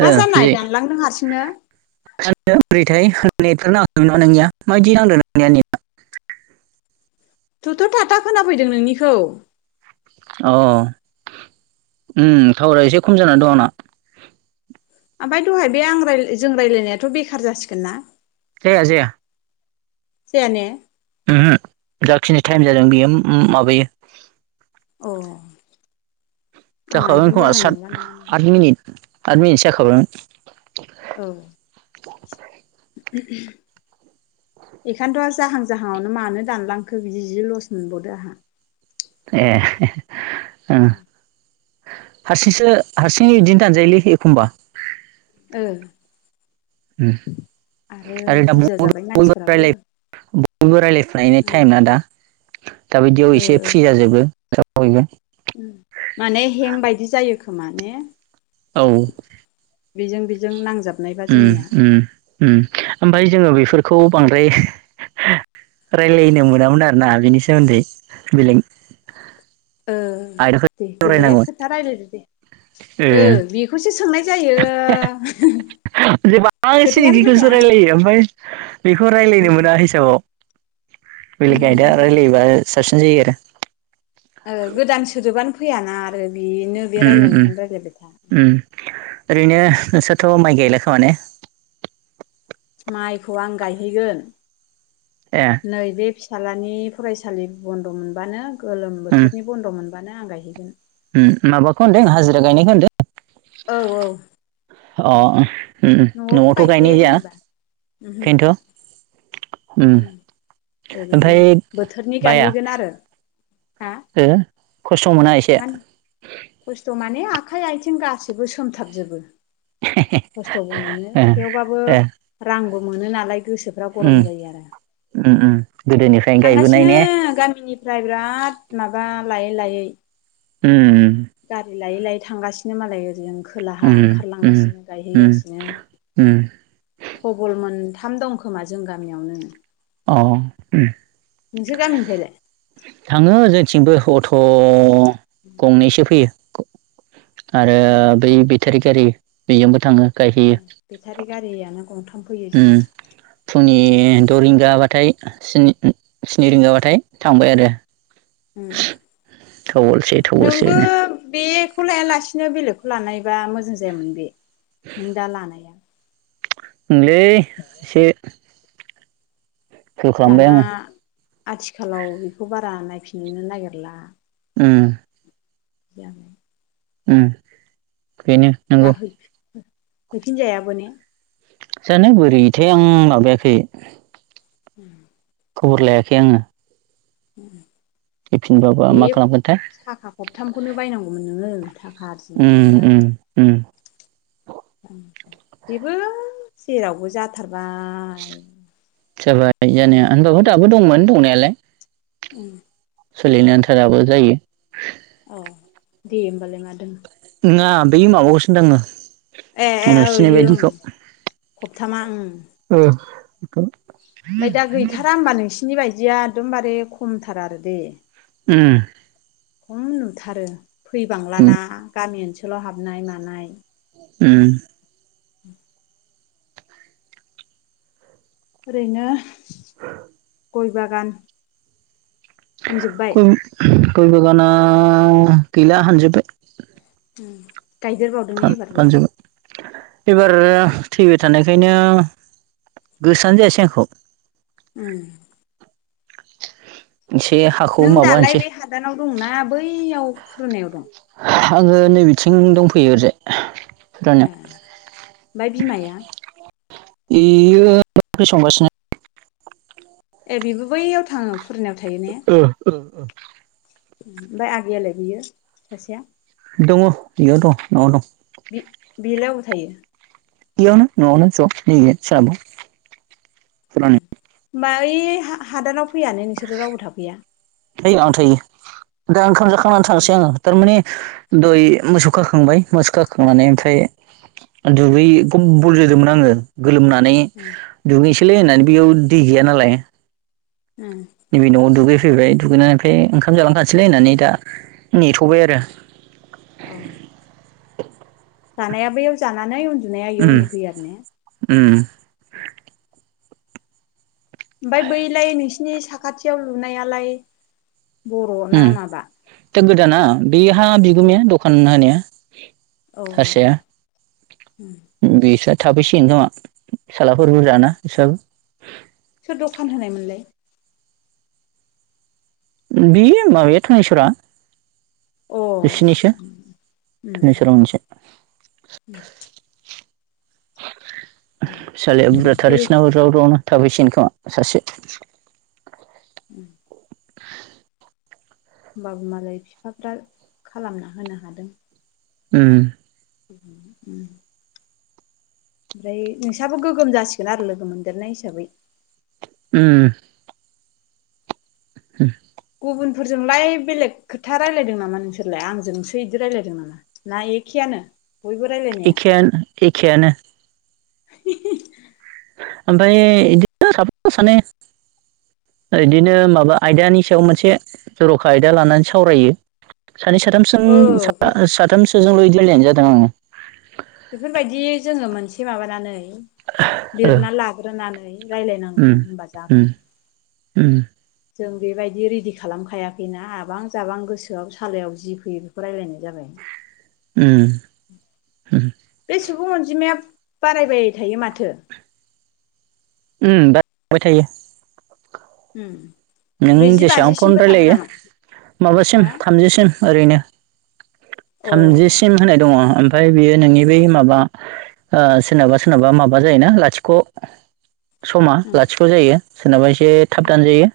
ओ मा जि जानाय दानलांदों हारसिंनो [unintelligible] थ'थ' थाथा खोना फैदों नोंनिखौ अ उम थावारा एसे खम जानानै दं आंना ओमफ्राय दहाय बे आं जों रायज्लायनायाथ' बेखार जासिगोन ना? जाया-जाया। जाया ने? ओहो जाखिनि टाइम जादों बेयो माबायो। अ। जाखाबागोन खोमा सत आट मिनिट आट मिनिटसो जाखाबायमोन। औ। [inaudible] [unintelligible] बेखायनोथ जाहां जाहांआवनो मानो दानलांखो बि जि लस मोनबावदो आंहा। एह। उम। हारसिंसो हारसिं बिदिनो दानजायोलै एखमबा। ओ। उम आरो दा बुरजा बयबो जाबाय बयबो मानसिफोराबो रायलाय बयबो रायज्लायफुनायनि टाइम ना दा दाबायदियाव एसे फ्रि जाजोबो बयबो। माने हें बायदि जायो खोमा ने। औ बेजों बेजों नांजाबनायबा उम जोंनिया। उम उम ओमफ्राय जोङो बेफोरखौ बांद्राय रायलायनो मोनामोन आरो ना बेनि सोमोन्दै बेलेक ओ दे बेलेग खोथा रायलायदो दे ओ औ बेखौसो सोंनाय जायो। [unintelligible] खोथायानो फैया रायलायो ओमफ्राय बेखौ रायज्लायनो ओं मोना हिसाबाव। बेलेग आयदा ओ रायलायोबा साबसिन जायो आरो। गोदान सोदोबानो फैयाना आरो बिनो बे उम उम रायज्लायनायखौनो रायज्लायबाय था। उम ओरैनो नोंसोरथ' माइ गायलाखोमा ने? माइखौ आं गायहैगोन ए नै बे फिज्लानि फरायसालि बन्द मोनबानो गोलोम उम बोथोरनि बन्द मोनबानो आं गायहैगोन। माबाखौ होनदों हाजिरा गायनायखौ होनदों। औ-औ। अ उम न'आवथ' गायनाय गायखाया गैया जेनेबा ओमहो बिखायनोथ। ओमफ्राय ओरैनो बोथोरनि गायहैगोन आरो। हा हो खस्थ' मोना एसे। मान खस्थ' माने आखाइ आथिं गाससिबो सोमथाबजोबो। खस्थ'बो मोनो ओ थेवबाबो ए रांबो मोनो नालाय। गोसोफ्रा उम गरम जायो आरो। उम उम गोदोनिफ्रायनो गायबोनाय थांगासिनो ने गामिनिफ्राय बिराद माबा लायै-लायै। उम। लायै-लायै थांगासिनो मालाय ओजों। खोलाहा उम उम ओंखारलांगासिनो गायहै उम गासिनो उम [unintelligible] गंथाम दं खोमा जों गामियावनो। अ उम नोंसोर गामिनिफ्रायलाय थाङो जों थिंबो अट गंनैसो फैयो। आरो उम बै बेटारि गारि बेजोंबो थाङो। गायहैयो बेटारि गारियानो गंथाम फैयो जोंना उम फुंनि दरिंगा बा थाय स्नि रिंगाबाथाय थांबाय आरो। थौवलसे नोंबो थौवलसेनो बे बेखौ लायालासिनो बेलेगखौ लानायबा मोजां जायामोन बे नों दा लानाया। ओंलै एसे फेल खालामबाय दाना आङो आथिखालाव बेखौ बारा नायफिनो नागिरला। ओम। [inaudible] ओम बिनो दा नंगौ। हैफिनजायाबो ने जानो बोरैथाय आं माबायाखै [inaudible] खबर लायाखै आङो। फैफिनबाबो बे मा खालामगोनथाय साखा खबथामखौनो बायनांगौमोन नोङो। थाखा ओम आरजिनोमोनबा ओम ओम बेबो जेरावबो जाथारबाय। जाबाय जानाया हायेनावबो होनोमबो दाबो दंमोन दंनायालाय। ओम। सोलिनो आन्था दाबो जायो। औ दे होमबालाय मा थो। नोङा बे माबागासिनो दङो। ए ए नोंसिनि ओइयो ओं बायदिखौ खबथामा ओं ओ बिखौ ओमफ्राय दा गैथारा होनबा नोंसिनि बायदिया एकदमबारे खमथार आरो दे। ओम। खम नुथारो फैबांलाना गामि ओनसोलाव हाबनाय मानाय ओम। ओरैनो [inaudible] गय बागान। फानजोब्बाय गय गय बागाना गैला हानजोबबाय। गायदेरबावदों ने एबारबो? फानजोब्बाय एबार थैबाय थानायखायनो गोसोआनो जाहोआसै आंखौ। ओम। एसे हाखौ नों माबा दालाय होनसै बे हादानाव दंना बैयाव फुरनायाव दं? आङो नै बिथिं दंफैयो ओरोयजाय। ए ओमफ्राय बिमाया? बेयो ओंख्रि संगासिनो ए बेबो बैयाव थाङो फुरानायाव थां ओ ओओ। ओमफ्राय आगैयालाय बियो सासेया? दङ' बेयाव दं न'आव दं। बेलाय अबाव थायो। इयावनो नआवनो ज नैबे सोनाबाव फुरानायाव होमबा ओइ हा-हादानाव फैयानो नोंसोर रावबो थाफैया? थायो आं थायो दा ओंखाम जाखांनानै ए थांसै आङो थारमाने दय मोसौ खाखांबाय मोसौ खाखांनानै ओमफ्राय दुगै ब-बल जोदोंमोन आङो। गोलोमनानै दुगैहोयसैलै होननानै बेयाव दै गैया नालाय नैबे नआव दुगै फैबाय दुगैनानै ओमफ्राय ओंखाम जालांखासैलै होननानै दा नेथ'बाय आरो। औ। जानाया बैयाव जानानै उन्दुनाया इयाव उम उन्दुफैयो आरो ने? उम ओमफ्राय बैलाय नोंसिनि साखाथियाव लुनायालाय उम बर'ना माबा? दा गोदाना बेहा बिगुमाया दखान होनाया। अ हारसाया बेसा थाफैसिगोन खोमा। फिसालाफोर बुरजाना बेसाबो। सोर दखान होनायमोनलाय? बेयो माबाया धनेस'रा। अ बिसिनिसो धुनुसोरांनिसो। [inaudible] फिसालाया बुरजाथार दे बिसिनाबो ज्राव ज्रावनो। थाफैसिगोन खोमा सासे। [inaudible] होमबाबो मालाय बिफाफ्रा खालामना होनो हादों। उम। उम। ओमफ्राय नोंस्राबो गोगोम जासिगोन आरो लोगो मोनदेरनाय हिसाबै। उम। [inaudible] गुबुनफोरजोंलाय बेलेग खोथा रायलायदों नामा नोंसोरलाय? आंजोंसो बिदि रायलायदों नामा? ना एखे यानो? एखेयानो एखेयानो। [unintelligible] ओमफ्याय इदिनो साफा सानै। इदिनो माबा आयदानि सायाव मोनसे जर'खा आयदा लानानै सावरायो। सानै साथामसों ओ साथामसोजोंल' इदि रायलायनाय जादों आङो। बेफोरबायदि जोङो मोनसे माबानानै ओ लिरना लाग्रोनानै उम रायलायनांगौमोन होनबा उम जागौमोन। उम जों बेबायदि रेडि खालामखायाखैना आबां जाबां गोसोआव सालायाव जि फैयो बेखौ रायलायनाय जाबाय। उम उम बे सुबुं अनजिमाया बारायबाय थायो माथो? उम बाराय [inaudible] बाय थायो। उम। नों ब्रैजि जेसेबां फन बाजिसिमबो थाङो रायलायो नामा माबासिम हो थामजिसिम ओरैनो। अ थामजिसिम होनाय दङ। ओमफ्राय बियो नोंनि बै माबा सोरनाबा सोरनाबा माबा जायोना लाथिख' समा उम लाथिख' जायो सोरनाबा एसे थाब दानजायो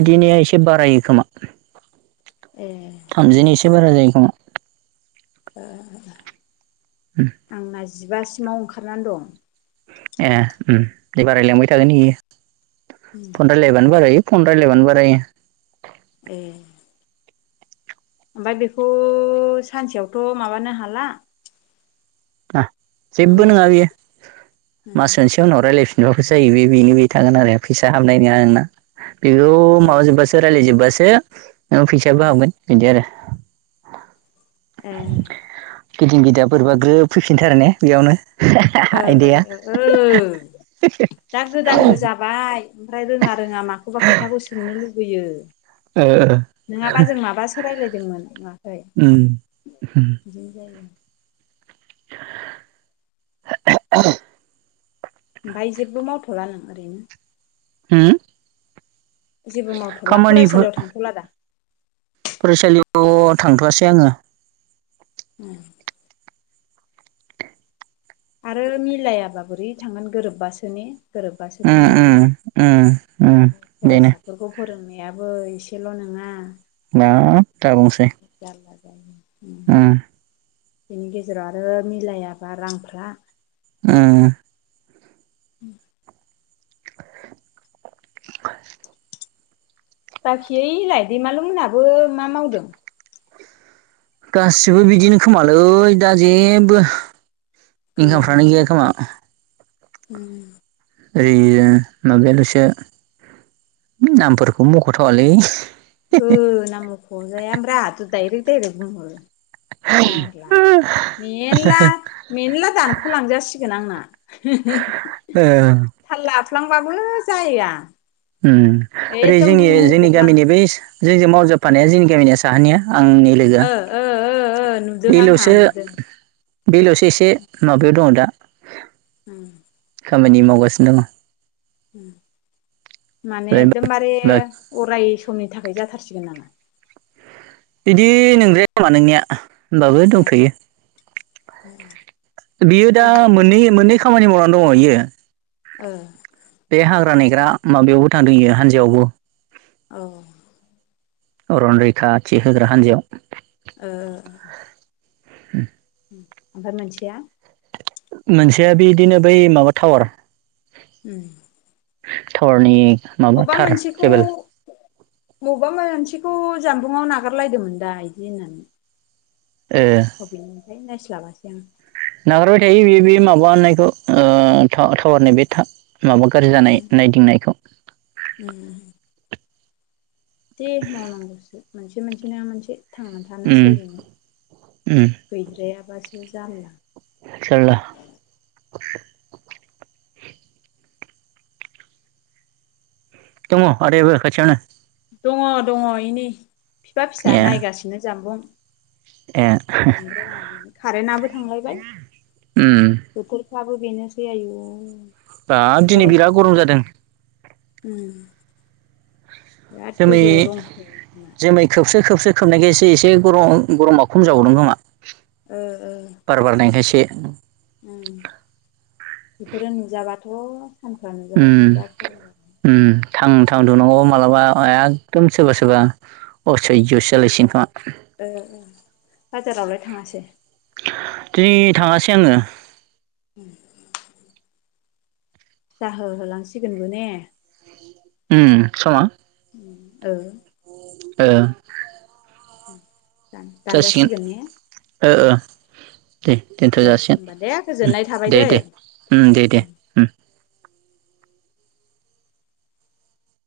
उम एसे बा रायोखोमा। एह। एसे बारा जायो खोमा। आंना जिबासिमाव ओंखारनानै दं। ए उम दे बारायलांबाय थागोन इयो फन रायलायबानो बारायो। फन रायलायबानो बारायो। एह। ओमफाय बेखौ सानसेयावथ' माबानो हाला। जेबो नङा बेयो मास मोनसे उनाव रायलायफिन बाबो जायो। बे बेनो बे थागोन आरो फैसा हाबनाय नङा नोंना। बेखौ ए माबाजोब्बासो रायज्लायजोबबासो नोङो फैसायाबो हाबगोन इदि आरो। एह। गिदिं गिदा बोरैबा ग्रोब फैफिनथारो ने बेयावनो। ओ ओ आयदाया ओ दा गोदानबो जाबाय। ओमफ्राय रोङा रोङा माखौबा खोथाखौ सोंनो लुुबैयो। ओ नङाबा जों माबासो रायज्लायदोंमोन मा? फ्राय उम बिदिनो जायो। [inaudible] ओमफ्राय जेबो मावथ'ला नों ओरैनो? हम जेबो मावथ'ला खामानिफोर फरायसालियाव थांथ'ला दा फरायसालियाव। थ' थांथ'वासै आङो। उम आरो मिलायाबा बोरै थांगोन गोरोबबासो ने? गोरोबबासो उम थांजायो उम उम उम बेनो फरायसाफोरखौ फोरोंनाय। याबो एसेल' नोङा। माद दा बुंंसै। उम बेनि गेजेराव आरो मिलायाबा रांफ्रा। उम उम। [inaudible] बाखि ओइलाय दैमालु मोनहाबो मा मावदों? गासिबो बिदिनो खोमालै दा जेबो। इंकामफ्रानो गैयाखोमा। उम ओरै माबायल'सो नामफोरखौ मख'थावालै। औ नाम मख जाया अमब्रा आहाथ' डाइरेक्ट-डाइरेक्ट बुंहरो। जारला ओ मेरला-मेरला दानख'लांजासिगोन आंना। थाल लाफ्लांबाबो जाया। उम ओरै एकदम जोंनि-जोंनि गामिनि मख'फ्लाङो बै जोंजों मावजोबफानाया जोंनि गामिनिया साहानिया। आंनि लोगोआ ओ ओ ओ नुदों आंहा बेल'सो। नुदों बेलावसो एसे माबायाव दङ दा। उम खामानि मावगासिनो दं। माने दङ एकदमबारे अराय। समनि थाखाय जाथारसिगोन नामा? बिदि नोंद्राया नामा नोंनाया। होनोमबाबो ए दंथ'यो बियो दा बाहेराव थां मोननै-मोननै। खामानि मावना दङ इयो। ओ बे हाग्रा नेग्रा माबायावबो थांदोयो हानजायावबो। औ अरनरैखाथि होग्रा हान्जायाव ओ [inaudible] ओमफ्राय मोनसेया? मोनसेया बिदिनो बै माबा टावार। उम धावारनि अबेबा मोनसेखौ बबबा मोनसे- खौ जामबुंआव नागारलायदोंमोन दा इदि होननानै। ओ अबेनि ओमफ्राय नायस्लाबासै आं। नागारबाय थायो बे बे माबा होननायखौ ओ- थावा-थावारनाय बे था माबा गाज्रि जानाय उम नायदिंनायखौ। उम दे मालांगस मोनसे मोनसि नङा मोनसे थांना थानो उम सोलिनो उम गैद्रायाबासो जाल्ला जारला दङ आदायाबो खथिआवनो दङ दङ इनै बिफा फिसा ए नायगासिनो जामबुं ए ओमफ्राय कारेन्टआबो थांलायबाय उम दाबो बेनोसै आयु बाब दिनै बिराद गरमफ्रानो गरम लासै जादों उम बिराद जोमै गोजौआव दंखो [unintelligible] जोमै खोबसो खोबसो खोबनायखायससे इसे गरम गरमा खम जाबावदों खोमा ओ ओ [inaudible] बार बारनायखायसे [unintelligible] बेफोरो नुजाबाथ' सानफ्रा नुजाबाथ' उम बिराद गरम जाग उम थां थां दुंनांग' मालाबा एखदम सोरबा सोरबा असैज्य' [unintelligible] औ बाजारावलाय थाङासै? दिनै थाङासै आङो। [unintelligible] जाहो होलांसिगोनबो ने? उम समा ओ। ओ। दा जासिगोन दानजासिगोन ने? ओ ओ दे दोनथ' दे जासिगोन होमबा दे गोजोननाय थाबाय दे दै दे [inaudible] उम दे दे उम